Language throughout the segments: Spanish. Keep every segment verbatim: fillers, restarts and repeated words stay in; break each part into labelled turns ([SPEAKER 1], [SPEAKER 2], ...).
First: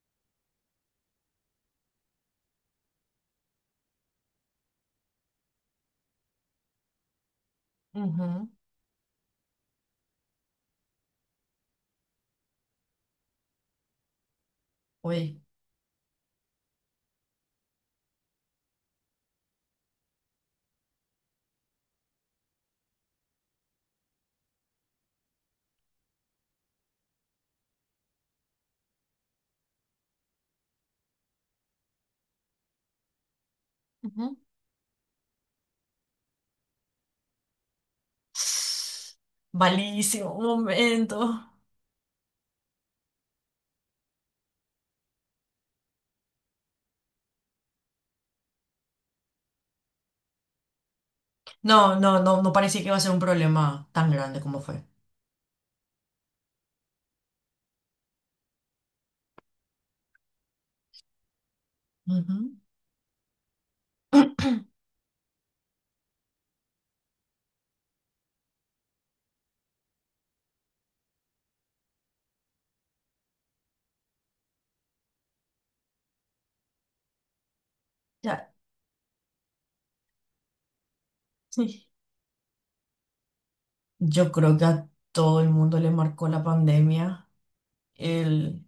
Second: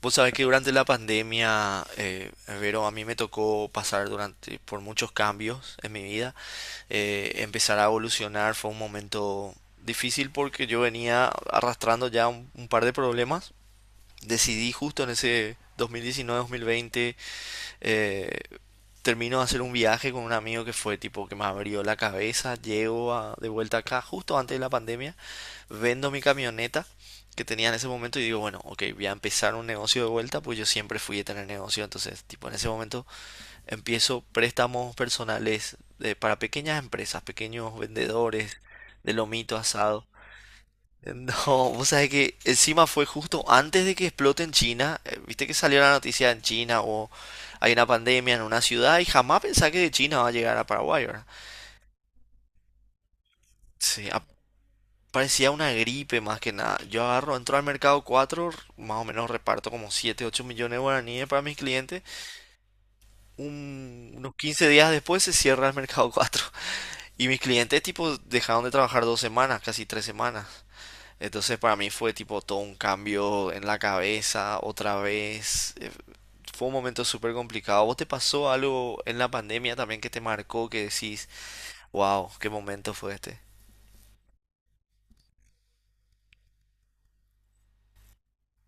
[SPEAKER 1] Vos sabés que durante la pandemia, eh, Vero, a mí me tocó pasar durante por muchos cambios en mi vida. Eh, empezar a
[SPEAKER 2] Ujú.
[SPEAKER 1] evolucionar fue un momento difícil porque yo venía arrastrando ya un, un par de problemas. Decidí justo en
[SPEAKER 2] Uy.
[SPEAKER 1] ese dos mil diecinueve-dos mil veinte, eh, termino de hacer un viaje con un amigo que fue tipo que me abrió la cabeza. Llego a- de vuelta acá justo antes de la pandemia, vendo mi camioneta que tenía en ese momento y digo, bueno, ok, voy a empezar un negocio de vuelta, pues yo siempre fui de tener negocio, entonces, tipo, en ese momento empiezo
[SPEAKER 2] Ujú.
[SPEAKER 1] préstamos personales, eh, para pequeñas empresas, pequeños vendedores de lomito asado.
[SPEAKER 2] Malísimo, un momento.
[SPEAKER 1] No, vos sabés que encima fue justo antes de que explote en China, eh, viste que salió la noticia en China o hay una pandemia en una ciudad y jamás pensé que de China va a llegar a Paraguay, ¿verdad?
[SPEAKER 2] No, no, no, no parecía que iba a ser un problema
[SPEAKER 1] Sí,
[SPEAKER 2] tan
[SPEAKER 1] a-
[SPEAKER 2] grande como fue.
[SPEAKER 1] parecía una gripe más que nada. Yo agarro, entro al mercado cuatro, más o menos reparto como siete, ocho millones de guaraníes para mis clientes.
[SPEAKER 2] Ujú.
[SPEAKER 1] Un- unos quince días después se cierra el mercado cuatro. Y mis clientes tipo dejaron de trabajar dos semanas, casi tres semanas. Entonces para mí fue tipo todo un cambio en la cabeza, otra vez. eh, Fue un momento súper complicado. ¿Vos te pasó
[SPEAKER 2] Ya,
[SPEAKER 1] algo en la pandemia también que te marcó que decís,
[SPEAKER 2] sí.
[SPEAKER 1] wow, qué momento fue este?
[SPEAKER 2] Yo creo que a todo el mundo le marcó la pandemia. El,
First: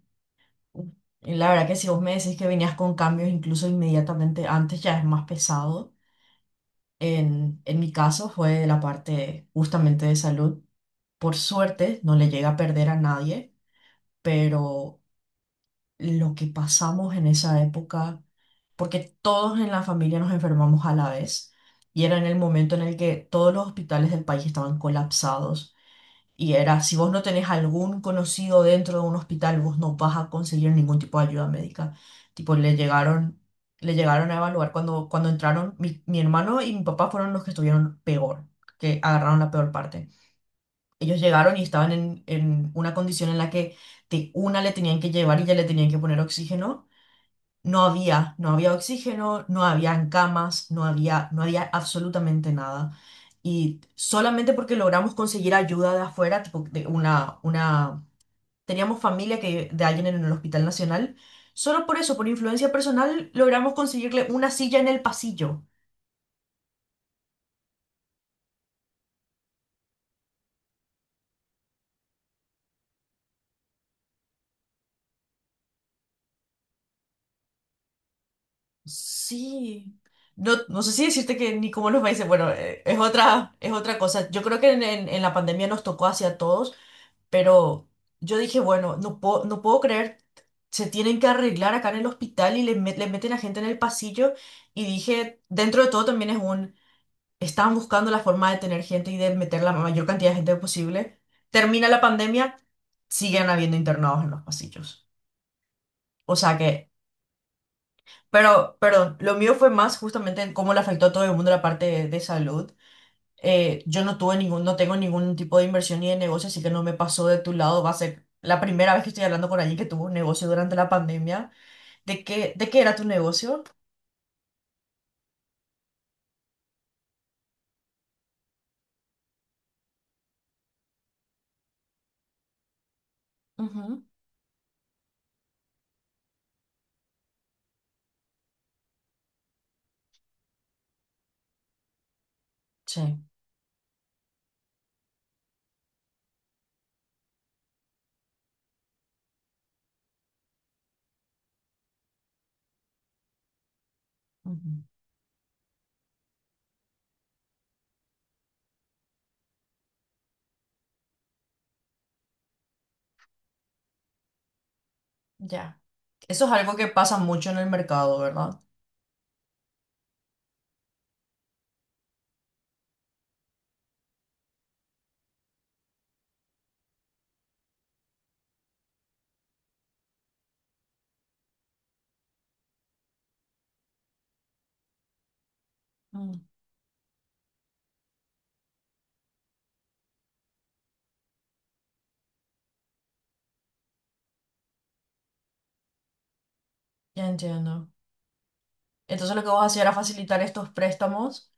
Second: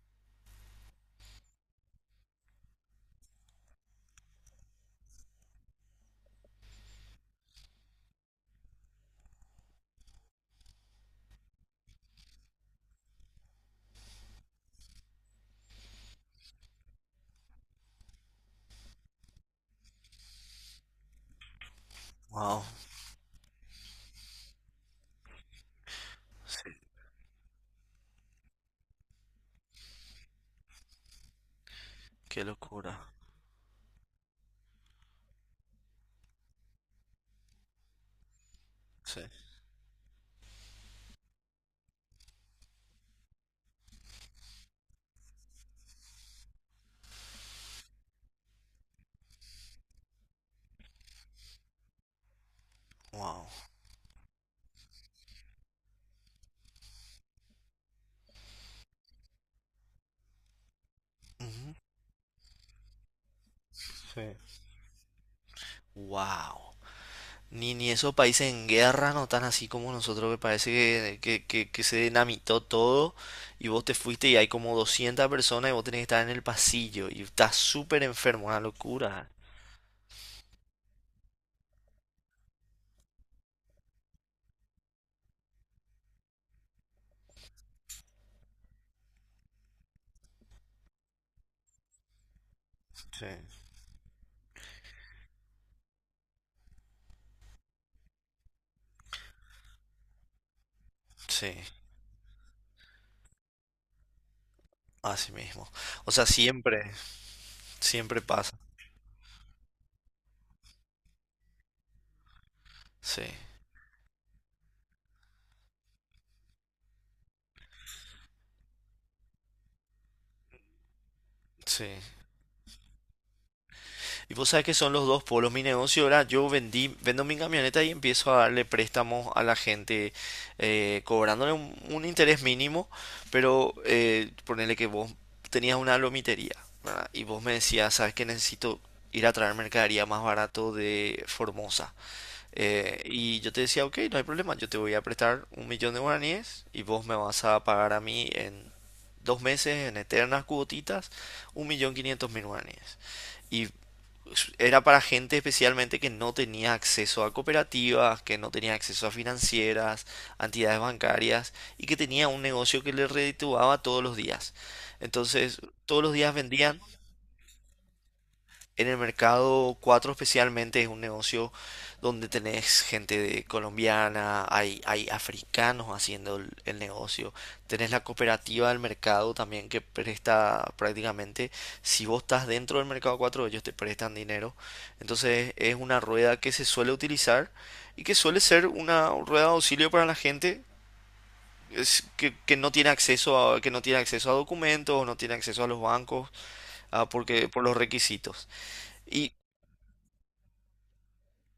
[SPEAKER 2] y la verdad que si vos me decís que venías con cambios incluso inmediatamente antes, ya es más pesado. En, en mi caso fue la parte justamente de salud. Por suerte no le llega a perder a nadie, pero lo que pasamos en esa época, porque todos en la familia nos enfermamos a la vez y era en el
[SPEAKER 1] Wow,
[SPEAKER 2] momento en el que todos los hospitales del país estaban colapsados y era, si vos no tenés algún conocido dentro de un hospital, vos no vas a conseguir ningún tipo de ayuda médica.
[SPEAKER 1] qué
[SPEAKER 2] Tipo, le
[SPEAKER 1] locura.
[SPEAKER 2] llegaron, le llegaron a evaluar cuando, cuando entraron, mi, mi hermano y mi papá fueron los que estuvieron peor, que
[SPEAKER 1] Sí.
[SPEAKER 2] agarraron la peor parte. Ellos llegaron y estaban en, en una condición en la que de una le tenían que llevar y ya le tenían que poner oxígeno. No había, no había oxígeno, no habían camas, no había, no había absolutamente nada.
[SPEAKER 1] Wow.
[SPEAKER 2] Y solamente porque logramos conseguir ayuda de afuera, tipo de una, una, teníamos familia que, de alguien en el Hospital Nacional,
[SPEAKER 1] Ujú.
[SPEAKER 2] solo por eso, por influencia personal, logramos
[SPEAKER 1] Sí.
[SPEAKER 2] conseguirle una silla en el pasillo.
[SPEAKER 1] Wow. Ni, ni esos países en guerra no tan así como nosotros, que parece que, que, que- que se dinamitó todo y vos te fuiste y hay como doscientas personas y vos tenés que estar en el pasillo y estás súper enfermo, una locura.
[SPEAKER 2] Sí. No, no sé si decirte que ni como los países, bueno, eh, es otra, es otra cosa. Yo creo que en, en en la pandemia nos tocó hacia todos. Pero yo dije, bueno, no puedo, no puedo creer, se tienen que arreglar acá en el hospital y le, met- le
[SPEAKER 1] Sí,
[SPEAKER 2] meten a gente en el pasillo. Y dije, dentro de todo también es un, estaban buscando la forma de tener gente y de meter la mayor cantidad de gente posible.
[SPEAKER 1] sí,
[SPEAKER 2] Termina la pandemia, siguen habiendo internados en los pasillos.
[SPEAKER 1] así mismo. O sea,
[SPEAKER 2] O sea que,
[SPEAKER 1] siempre, siempre pasa.
[SPEAKER 2] pero, perdón, lo mío fue más justamente en cómo le afectó a todo el mundo la parte de, de salud.
[SPEAKER 1] Sí,
[SPEAKER 2] Eh, yo no tuve ningún, no tengo ningún tipo de inversión ni de negocio, así que no me pasó de tu lado. Va a ser la primera vez que estoy hablando con alguien que tuvo un negocio durante la pandemia.
[SPEAKER 1] sí.
[SPEAKER 2] ¿De qué, de qué era tu negocio?
[SPEAKER 1] Y vos sabés que son los dos polos. Mi negocio ahora, yo vendí, vendo mi camioneta y empiezo a darle préstamos a la gente, eh, cobrándole un, un interés mínimo, pero
[SPEAKER 2] Ujú.
[SPEAKER 1] eh, ponele que vos tenías una lomitería, ¿verdad? Y vos me decías, sabes que necesito ir a traer mercadería más barato de Formosa. Eh,
[SPEAKER 2] Sí.
[SPEAKER 1] y yo te decía, ok, no hay problema, yo te voy a prestar un millón de guaraníes y vos me vas a pagar a mí en dos meses, en eternas cuotitas, un millón quinientos mil guaraníes. Y
[SPEAKER 2] Ujú.
[SPEAKER 1] era para gente especialmente que no tenía acceso a cooperativas, que no tenía acceso a financieras, a entidades bancarias y que tenía un negocio que le redituaba todos los días. Entonces,
[SPEAKER 2] Ya.
[SPEAKER 1] todos los días
[SPEAKER 2] Eso es algo
[SPEAKER 1] vendían
[SPEAKER 2] que pasa mucho en el mercado, ¿verdad?
[SPEAKER 1] en el mercado cuatro especialmente. Es un negocio donde tenés gente de colombiana, hay, hay africanos haciendo el, el negocio, tenés la cooperativa del mercado también que presta prácticamente, si vos estás dentro del mercado cuatro ellos te prestan dinero, entonces es una rueda
[SPEAKER 2] Mm,
[SPEAKER 1] que se suele utilizar y que suele ser una rueda de auxilio para la gente es que, que no tiene acceso a, que no tiene acceso a documentos, no tiene acceso a los bancos, ah,
[SPEAKER 2] ya
[SPEAKER 1] porque por los
[SPEAKER 2] entiendo.
[SPEAKER 1] requisitos. Y
[SPEAKER 2] Entonces lo que vos hacías era facilitar estos préstamos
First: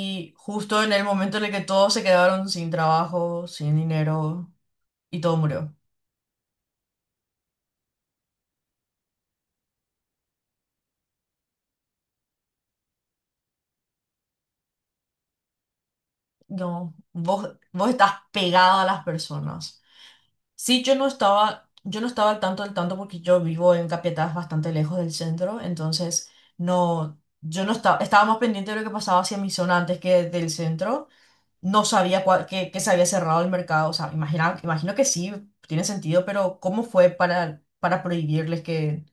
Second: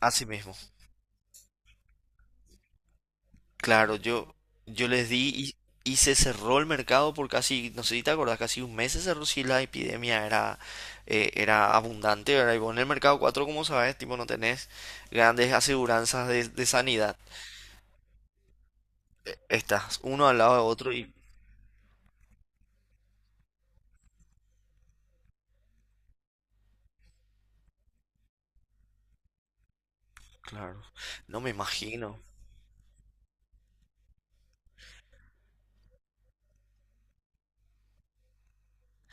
[SPEAKER 1] así mismo.
[SPEAKER 2] justo en el momento en el que todos se quedaron sin trabajo, sin
[SPEAKER 1] Claro, yo,
[SPEAKER 2] dinero
[SPEAKER 1] yo les
[SPEAKER 2] y todo
[SPEAKER 1] di
[SPEAKER 2] murió.
[SPEAKER 1] y, y se cerró el mercado por casi, no sé si te acordás, casi un mes se cerró. Si la epidemia era, eh, era abundante, ¿verdad? Y vos en el mercado cuatro como sabes, tipo, no tenés grandes aseguranzas de, de
[SPEAKER 2] No,
[SPEAKER 1] sanidad.
[SPEAKER 2] vos, vos estás pegado a las personas.
[SPEAKER 1] Estás uno al lado de
[SPEAKER 2] Sí,
[SPEAKER 1] otro
[SPEAKER 2] yo no
[SPEAKER 1] y,
[SPEAKER 2] estaba, yo no estaba al tanto del tanto porque yo vivo en Capiatá, es bastante lejos del centro, entonces no, yo no estaba, estaba más pendiente de lo que pasaba hacia mi zona antes que del
[SPEAKER 1] claro,
[SPEAKER 2] centro.
[SPEAKER 1] no me
[SPEAKER 2] No
[SPEAKER 1] imagino.
[SPEAKER 2] sabía cuál- que, que se había cerrado el mercado, o sea, imagina, imagino que sí, tiene sentido, pero ¿cómo fue para, para prohibirles que,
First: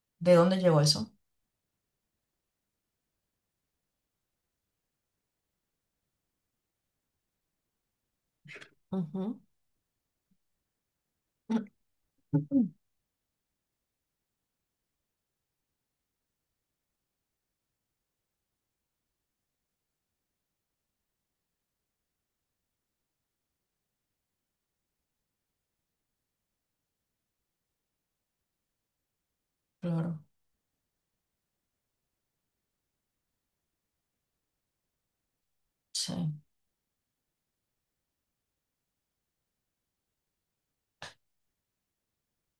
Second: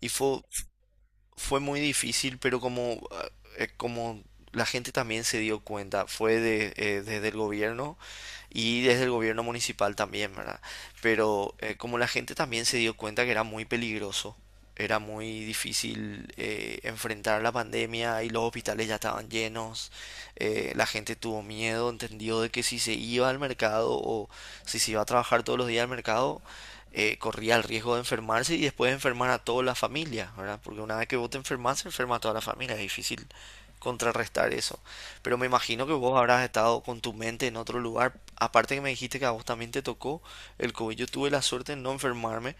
[SPEAKER 1] Y
[SPEAKER 2] de
[SPEAKER 1] fue,
[SPEAKER 2] dónde llegó eso?
[SPEAKER 1] fue muy difícil, pero como, eh, como la gente también se dio cuenta, fue de, eh, desde el gobierno y desde el gobierno municipal también, ¿verdad? Pero eh, como la gente también se dio cuenta que era muy peligroso, era muy difícil eh, enfrentar la pandemia y los hospitales ya estaban llenos, eh, la gente tuvo miedo, entendió de que si se iba al mercado o si se iba a trabajar todos los días al mercado, eh, corría el riesgo de enfermarse y después de enfermar a toda la
[SPEAKER 2] Claro,
[SPEAKER 1] familia, ¿verdad? Porque una vez que vos te enfermas, se enferma a toda la familia, es difícil contrarrestar eso. Pero me imagino que
[SPEAKER 2] sí.
[SPEAKER 1] vos habrás estado con tu mente en otro lugar. Aparte que me dijiste que a vos también te tocó el COVID. Yo tuve la suerte de no enfermarme,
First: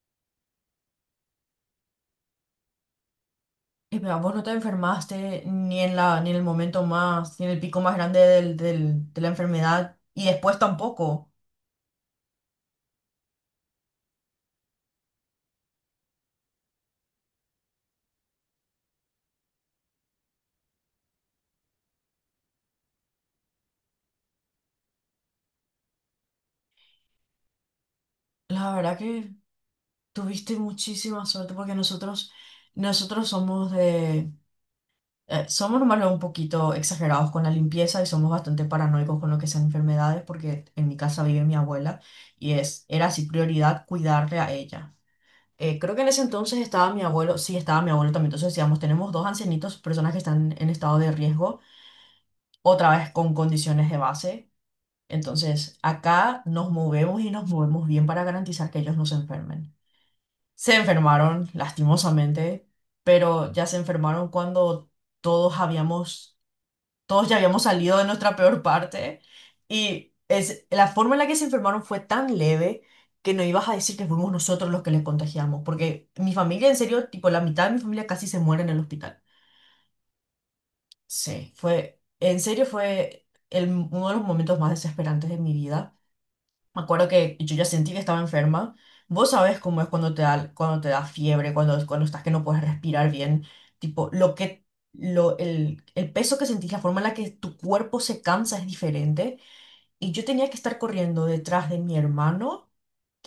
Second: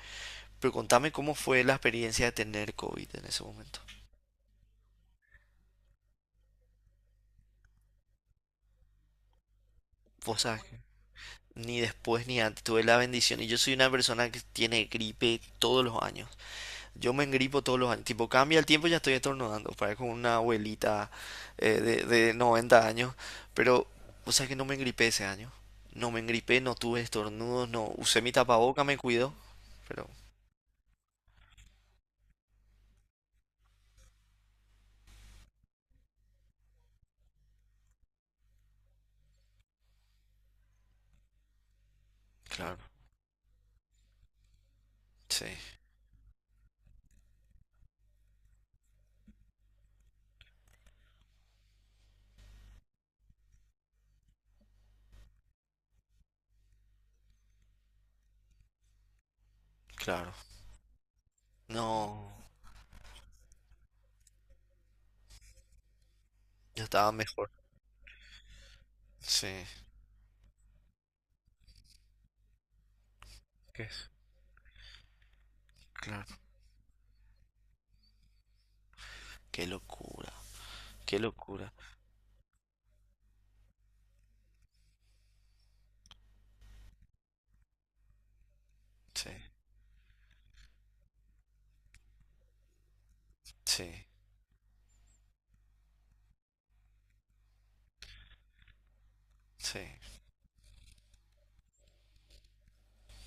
[SPEAKER 1] pero contame cómo fue la experiencia de tener COVID en ese momento.
[SPEAKER 2] ¿Y pero vos no te enfermaste ni en la, ni en el momento más, ni en el pico más grande del, del- de la enfermedad, y
[SPEAKER 1] Vos
[SPEAKER 2] después
[SPEAKER 1] sabés que
[SPEAKER 2] tampoco?
[SPEAKER 1] ni después ni antes tuve la bendición y yo soy una persona que tiene gripe todos los años. Yo me engripo todos los años. Tipo, cambia el tiempo y ya estoy estornudando. Parezco una abuelita, eh, de, de noventa años. Pero, o sea que no me engripé ese año. No me engripé, no tuve estornudos, no. Usé mi
[SPEAKER 2] La
[SPEAKER 1] tapaboca, me
[SPEAKER 2] verdad
[SPEAKER 1] cuido.
[SPEAKER 2] que
[SPEAKER 1] Pero,
[SPEAKER 2] tuviste muchísima suerte porque nosotros, nosotros somos de, eh, somos normalmente un poquito exagerados con la limpieza y somos bastante paranoicos con lo que sean enfermedades porque en mi casa vive mi abuela y
[SPEAKER 1] claro,
[SPEAKER 2] es, era así prioridad cuidarle a ella.
[SPEAKER 1] sí,
[SPEAKER 2] Eh, creo que en ese entonces estaba mi abuelo, sí estaba mi abuelo también, entonces decíamos, tenemos dos ancianitos, personas que están en estado de riesgo, otra vez con condiciones de base. Entonces, acá nos movemos y nos movemos bien para garantizar que ellos no se enfermen.
[SPEAKER 1] claro.
[SPEAKER 2] Se enfermaron,
[SPEAKER 1] No,
[SPEAKER 2] lastimosamente, pero ya se enfermaron cuando todos habíamos,
[SPEAKER 1] yo estaba
[SPEAKER 2] todos ya
[SPEAKER 1] mejor.
[SPEAKER 2] habíamos salido de nuestra peor parte
[SPEAKER 1] Sí,
[SPEAKER 2] y es, la forma en la que se enfermaron fue tan leve que no ibas a
[SPEAKER 1] ¿qué
[SPEAKER 2] decir que
[SPEAKER 1] es?
[SPEAKER 2] fuimos nosotros los que les contagiamos, porque mi
[SPEAKER 1] Claro.
[SPEAKER 2] familia, en serio, tipo la mitad de mi familia casi se muere en el hospital.
[SPEAKER 1] Qué locura, qué
[SPEAKER 2] Sí,
[SPEAKER 1] locura.
[SPEAKER 2] fue, en serio fue el, uno de los momentos más desesperantes de mi vida. Me acuerdo que yo ya sentí que estaba enferma. Vos
[SPEAKER 1] Sí,
[SPEAKER 2] sabés cómo es cuando te da, cuando te da fiebre, cuando, cuando estás que no puedes respirar bien.
[SPEAKER 1] sí,
[SPEAKER 2] Tipo, lo que, lo, el, el peso que sentís, la forma en la que tu cuerpo se cansa es diferente.
[SPEAKER 1] sí.
[SPEAKER 2] Y yo tenía que estar corriendo detrás de mi hermano,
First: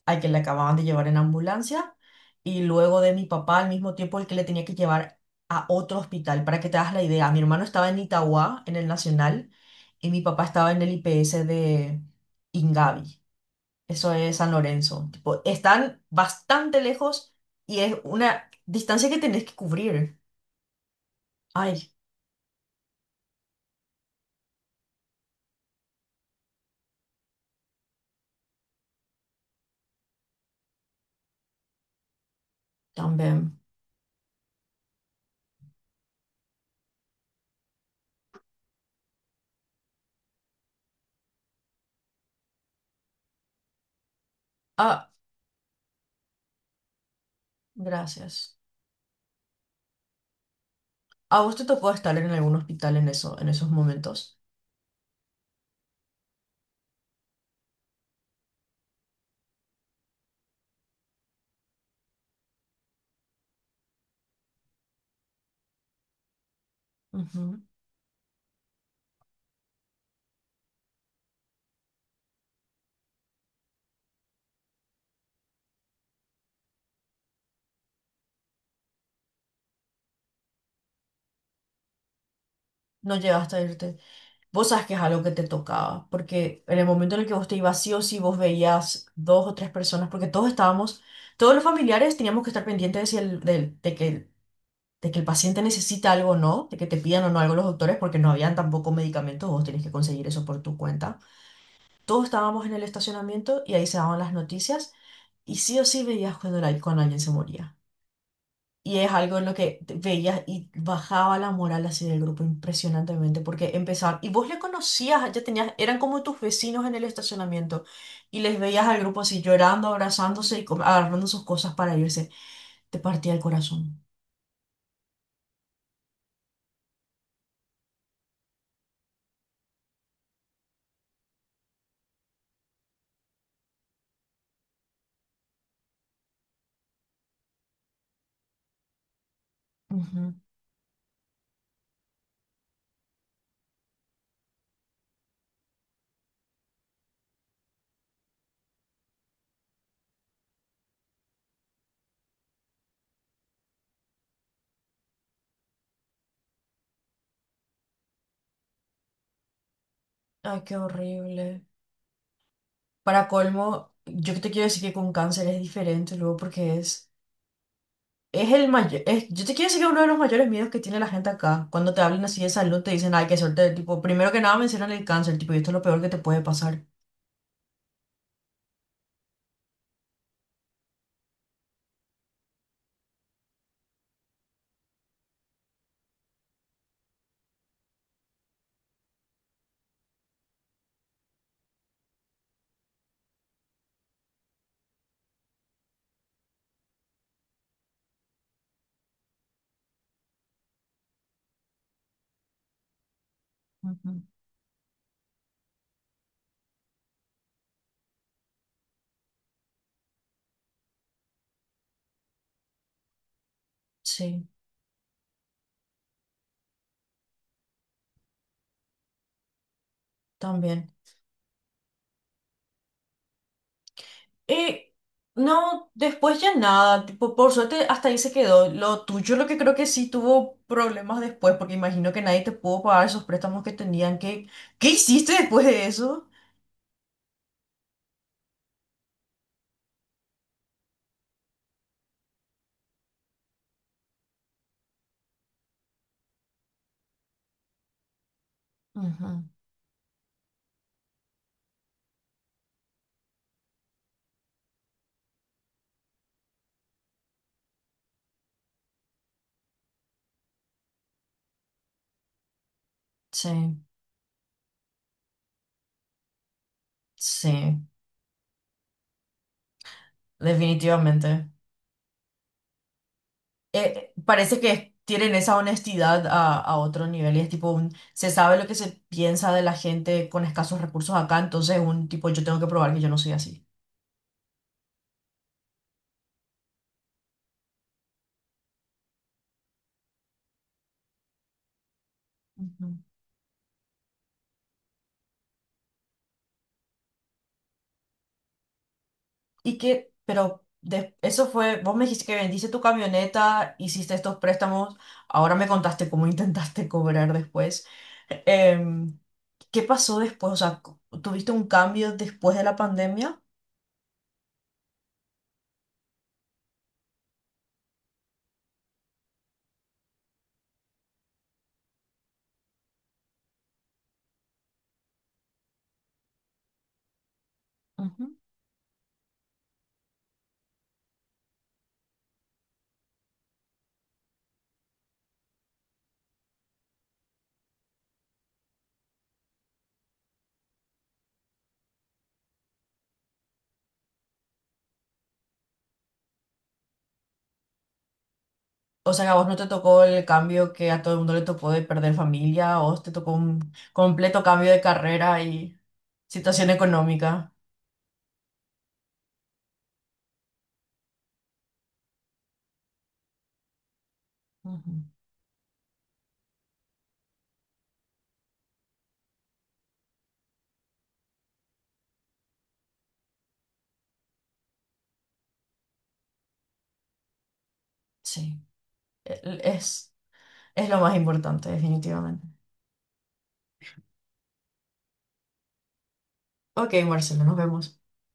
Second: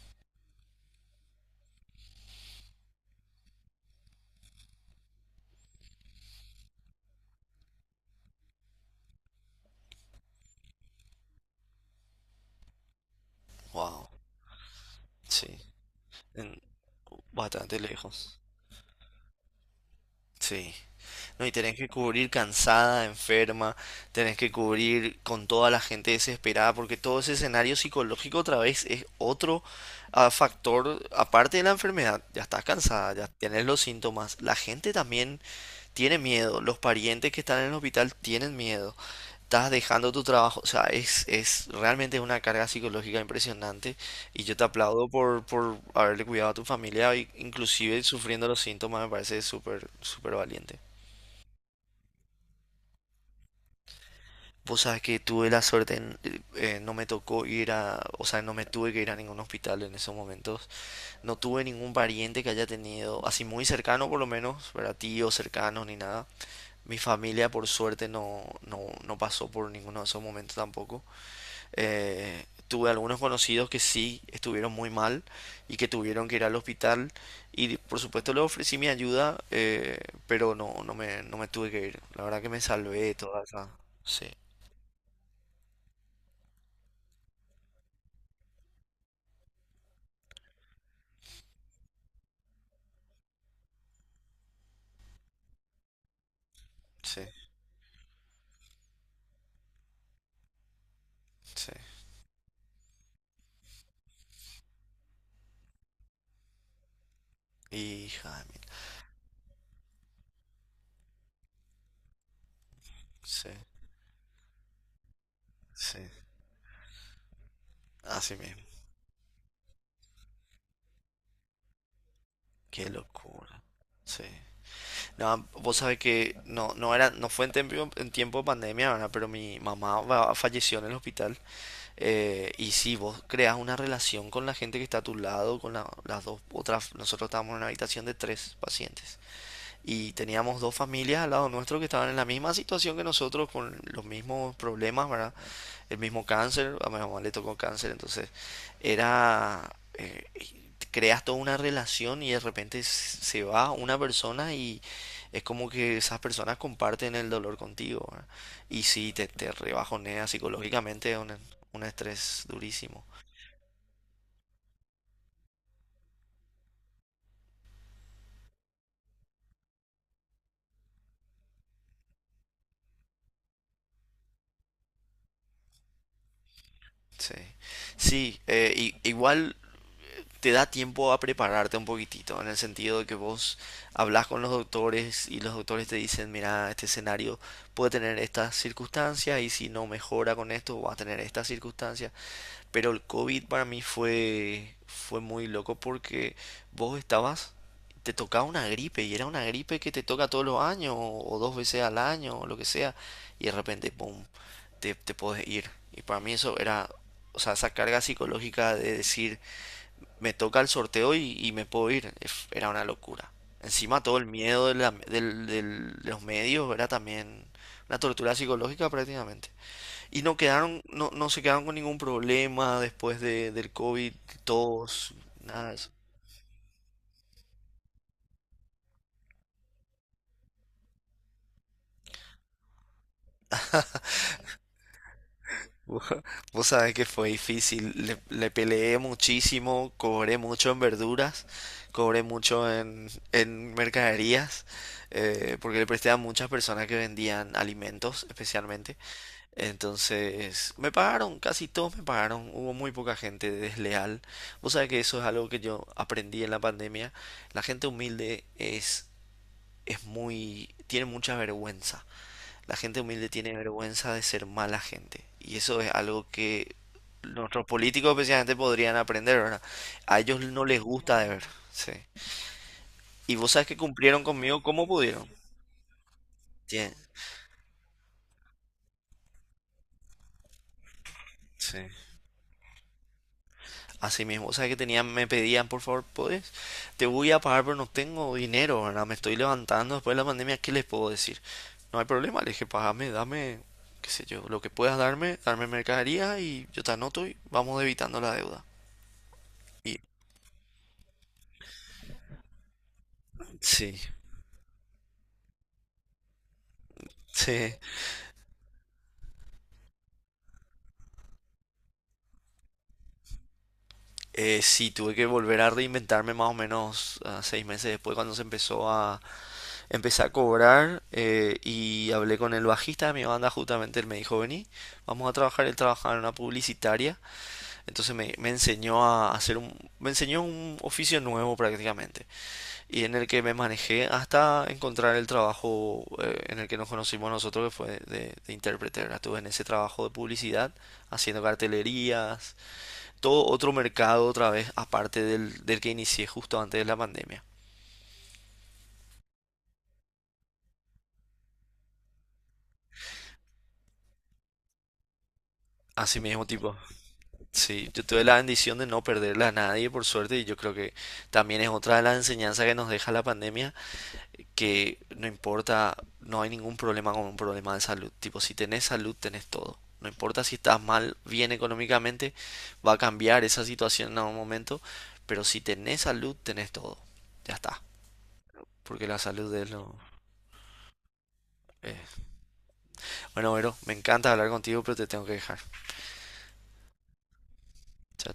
[SPEAKER 2] al que le acababan de llevar en ambulancia, y luego de mi papá al mismo tiempo, el que le tenía que llevar a otro hospital. Para que te hagas la idea, mi hermano estaba en Itauguá, en el Nacional, y mi papá estaba en el I P S de Ingavi.
[SPEAKER 1] Wow,
[SPEAKER 2] Eso es San Lorenzo. Tipo,
[SPEAKER 1] sí.
[SPEAKER 2] están
[SPEAKER 1] En-
[SPEAKER 2] bastante lejos
[SPEAKER 1] bastante
[SPEAKER 2] y es
[SPEAKER 1] lejos.
[SPEAKER 2] una distancia que tenés que cubrir.
[SPEAKER 1] Sí, no, y tenés que
[SPEAKER 2] Ay,
[SPEAKER 1] cubrir cansada, enferma, tenés que cubrir con toda la gente desesperada, porque todo ese escenario psicológico otra vez es otro, ah, factor, aparte de la enfermedad, ya estás cansada, ya
[SPEAKER 2] también.
[SPEAKER 1] tienes los síntomas, la gente también tiene miedo, los parientes que están en el hospital tienen miedo, estás dejando tu trabajo, o sea, es, es realmente una carga psicológica impresionante y yo te aplaudo
[SPEAKER 2] Ah,
[SPEAKER 1] por, por haberle cuidado a tu familia, y inclusive sufriendo los
[SPEAKER 2] gracias.
[SPEAKER 1] síntomas, me parece súper, súper valiente.
[SPEAKER 2] ¿A vos te tocó estar en algún hospital en eso, en esos momentos?
[SPEAKER 1] Vos sabés que tuve la suerte, en- eh, eh, no me tocó ir a, o sea, no me tuve que ir a ningún hospital en esos momentos. No tuve ningún pariente que haya tenido, así muy cercano por lo menos, para tíos cercanos ni nada. Mi familia
[SPEAKER 2] Ujú.
[SPEAKER 1] por suerte no, no, no pasó por ninguno de esos momentos tampoco. Eh, tuve algunos conocidos que sí estuvieron muy mal y que tuvieron que ir al hospital y por supuesto les ofrecí mi ayuda, eh, pero no, no me, no me tuve que ir. La verdad que me salvé de
[SPEAKER 2] No
[SPEAKER 1] toda
[SPEAKER 2] llegaste a
[SPEAKER 1] esa...
[SPEAKER 2] irte.
[SPEAKER 1] Sí,
[SPEAKER 2] Vos sabes que es algo que te tocaba, porque en el momento en el que vos te ibas sí o sí, vos veías dos o tres personas, porque todos estábamos, todos los familiares teníamos que estar pendientes de, si el- del- de que de que el paciente necesita algo o no, de que te
[SPEAKER 1] sí,
[SPEAKER 2] pidan o no algo los doctores, porque no habían tampoco medicamentos, vos tenés que conseguir eso por tu cuenta.
[SPEAKER 1] sí.
[SPEAKER 2] Todos estábamos en el estacionamiento y ahí se daban las noticias y sí o sí veías cuando, la- cuando alguien se moría.
[SPEAKER 1] Hija de mí.
[SPEAKER 2] Y es algo en lo que te- veías y bajaba la moral así del grupo impresionantemente
[SPEAKER 1] Sí,
[SPEAKER 2] porque empezaban, y vos le conocías, ya tenías, eran
[SPEAKER 1] sí.
[SPEAKER 2] como tus vecinos en el estacionamiento
[SPEAKER 1] Así
[SPEAKER 2] y les
[SPEAKER 1] mismo.
[SPEAKER 2] veías al grupo así llorando, abrazándose y com- agarrando sus cosas para irse.
[SPEAKER 1] Qué
[SPEAKER 2] Te partía el
[SPEAKER 1] locura.
[SPEAKER 2] corazón.
[SPEAKER 1] Sí. No, vos sabés que no, no era, no fue en tiempo, en tiempo de pandemia, ¿verdad? Pero mi mamá va- falleció en el hospital. eh, y si vos creas una relación con la gente que está a tu lado, con la- las dos otras, nosotros estábamos en una habitación de tres pacientes. Y
[SPEAKER 2] Ujú.
[SPEAKER 1] teníamos dos familias al lado nuestro que estaban en la misma situación que nosotros, con los mismos problemas, ¿verdad? El mismo cáncer, a mi mamá le tocó cáncer, entonces Era, eh, creas toda una relación y de repente s- se va una persona y es como que esas personas comparten el dolor contigo, ¿verdad? Y sí, te, te rebajonea
[SPEAKER 2] Ay, qué
[SPEAKER 1] psicológicamente, es un,
[SPEAKER 2] horrible.
[SPEAKER 1] un estrés durísimo.
[SPEAKER 2] Para colmo, yo te quiero decir que con cáncer es diferente luego porque es, es el mayor, es, yo te quiero decir que uno de los mayores miedos que tiene la gente acá, cuando te hablan así de salud, te dicen, ay, qué suerte, tipo, primero que nada mencionan el cáncer, tipo, y esto es lo peor que te puede pasar.
[SPEAKER 1] Sí, sí, eh, i- igual te da tiempo a prepararte un poquitito, en el sentido de que vos hablas con los doctores y los doctores te dicen, mira, este escenario puede tener estas circunstancias y si no mejora con esto, va a tener estas circunstancias. Pero el COVID para mí fue, fue muy loco porque vos estabas, te tocaba una gripe y era una gripe que te toca todos los años o, o dos veces al año o lo que sea y de repente,
[SPEAKER 2] Ujú.
[SPEAKER 1] ¡pum!, te, te podés ir. Y para mí eso era, o sea, esa carga psicológica de decir, me toca el sorteo y, y me puedo ir, es- era una locura. Encima todo el
[SPEAKER 2] Sí,
[SPEAKER 1] miedo de, la- del- del- de los medios era también una tortura psicológica prácticamente. Y no quedaron,
[SPEAKER 2] también.
[SPEAKER 1] no, no se quedaron con ningún problema después de, del COVID,
[SPEAKER 2] Y
[SPEAKER 1] todos, nada de eso.
[SPEAKER 2] no, después ya nada, tipo, por suerte hasta ahí se quedó. Lo tuyo, lo que creo que sí tuvo problemas después, porque imagino que nadie te pudo pagar esos préstamos que tenían. ¿Qué, qué hiciste después de
[SPEAKER 1] Vos
[SPEAKER 2] eso?
[SPEAKER 1] vos sabés que fue difícil, le, le peleé muchísimo, cobré mucho en verduras, cobré mucho en, en mercaderías, eh, porque le presté a muchas personas que vendían alimentos especialmente.
[SPEAKER 2] Ujú.
[SPEAKER 1] Entonces, me pagaron, casi todos me pagaron, hubo muy poca gente desleal. Vos sabés que eso es algo que yo aprendí en la pandemia, la gente humilde es es muy, tiene mucha vergüenza. La gente humilde
[SPEAKER 2] Sí,
[SPEAKER 1] tiene vergüenza de ser mala gente. Y eso es algo que nuestros
[SPEAKER 2] sí.
[SPEAKER 1] políticos especialmente podrían aprender, ¿verdad? A ellos no les gusta de ver.
[SPEAKER 2] Definitivamente.
[SPEAKER 1] Sí. Y vos sabes que
[SPEAKER 2] Eh,
[SPEAKER 1] cumplieron
[SPEAKER 2] parece
[SPEAKER 1] conmigo como
[SPEAKER 2] que
[SPEAKER 1] pudieron.
[SPEAKER 2] tienen esa honestidad a, a
[SPEAKER 1] Tien-
[SPEAKER 2] otro nivel y es tipo un, se sabe lo que se piensa de la gente con escasos recursos acá,
[SPEAKER 1] Sí.
[SPEAKER 2] entonces un tipo, yo tengo que probar que yo no soy así.
[SPEAKER 1] Así mismo, o sea que tenían, me pedían, por favor, ¿puedes? Te voy a pagar, pero no tengo dinero, ¿verdad? Me estoy levantando después de la pandemia, ¿qué les puedo decir? No hay problema, le dije,
[SPEAKER 2] Ujú.
[SPEAKER 1] pagame, dame, qué sé yo, lo que puedas darme, darme mercadería y yo te anoto y vamos debitando la deuda.
[SPEAKER 2] Y
[SPEAKER 1] Y
[SPEAKER 2] que, pero de- eso fue, vos me dijiste que vendiste tu camioneta,
[SPEAKER 1] sí,
[SPEAKER 2] hiciste estos préstamos, ahora me contaste cómo intentaste cobrar
[SPEAKER 1] sí,
[SPEAKER 2] después. Em, ¿Qué pasó después? O sea, ¿tuviste un cambio después de la pandemia?
[SPEAKER 1] eh, sí, tuve que volver a reinventarme más o menos, ah, seis meses después cuando se empezó a empezar a cobrar, eh, y hablé con el bajista de mi banda justamente, él me dijo, vení, vamos a trabajar, él trabajaba en una publicitaria. Entonces me, me enseñó a hacer un, me enseñó un oficio nuevo prácticamente y en el que me manejé hasta encontrar el trabajo, eh, en el que nos conocimos nosotros que fue de, de intérprete, ¿verdad? Estuve en ese trabajo de publicidad haciendo cartelerías, todo otro mercado otra vez aparte del, del que inicié justo antes de la pandemia.
[SPEAKER 2] O sea, que a vos no te tocó el cambio que a todo el mundo le tocó de perder familia, o te tocó un completo cambio de carrera y
[SPEAKER 1] Así mismo,
[SPEAKER 2] situación
[SPEAKER 1] tipo,
[SPEAKER 2] económica.
[SPEAKER 1] sí, yo tuve la bendición de no perderla a nadie, por suerte, y yo creo que también es otra de las enseñanzas que nos deja la pandemia,
[SPEAKER 2] Ujú.
[SPEAKER 1] que no importa, no hay ningún problema con un problema de salud. Tipo, si tenés salud, tenés todo. No importa si estás mal, bien económicamente, va a cambiar esa situación en algún momento, pero si tenés salud, tenés todo. Ya está,
[SPEAKER 2] Sí.
[SPEAKER 1] porque la salud
[SPEAKER 2] El-
[SPEAKER 1] es lo...
[SPEAKER 2] es, es lo más importante,
[SPEAKER 1] eh.
[SPEAKER 2] definitivamente.
[SPEAKER 1] Bueno, Vero, me encanta hablar contigo, pero te tengo que dejar.
[SPEAKER 2] Ok, Marcelo, nos vemos.
[SPEAKER 1] Chao,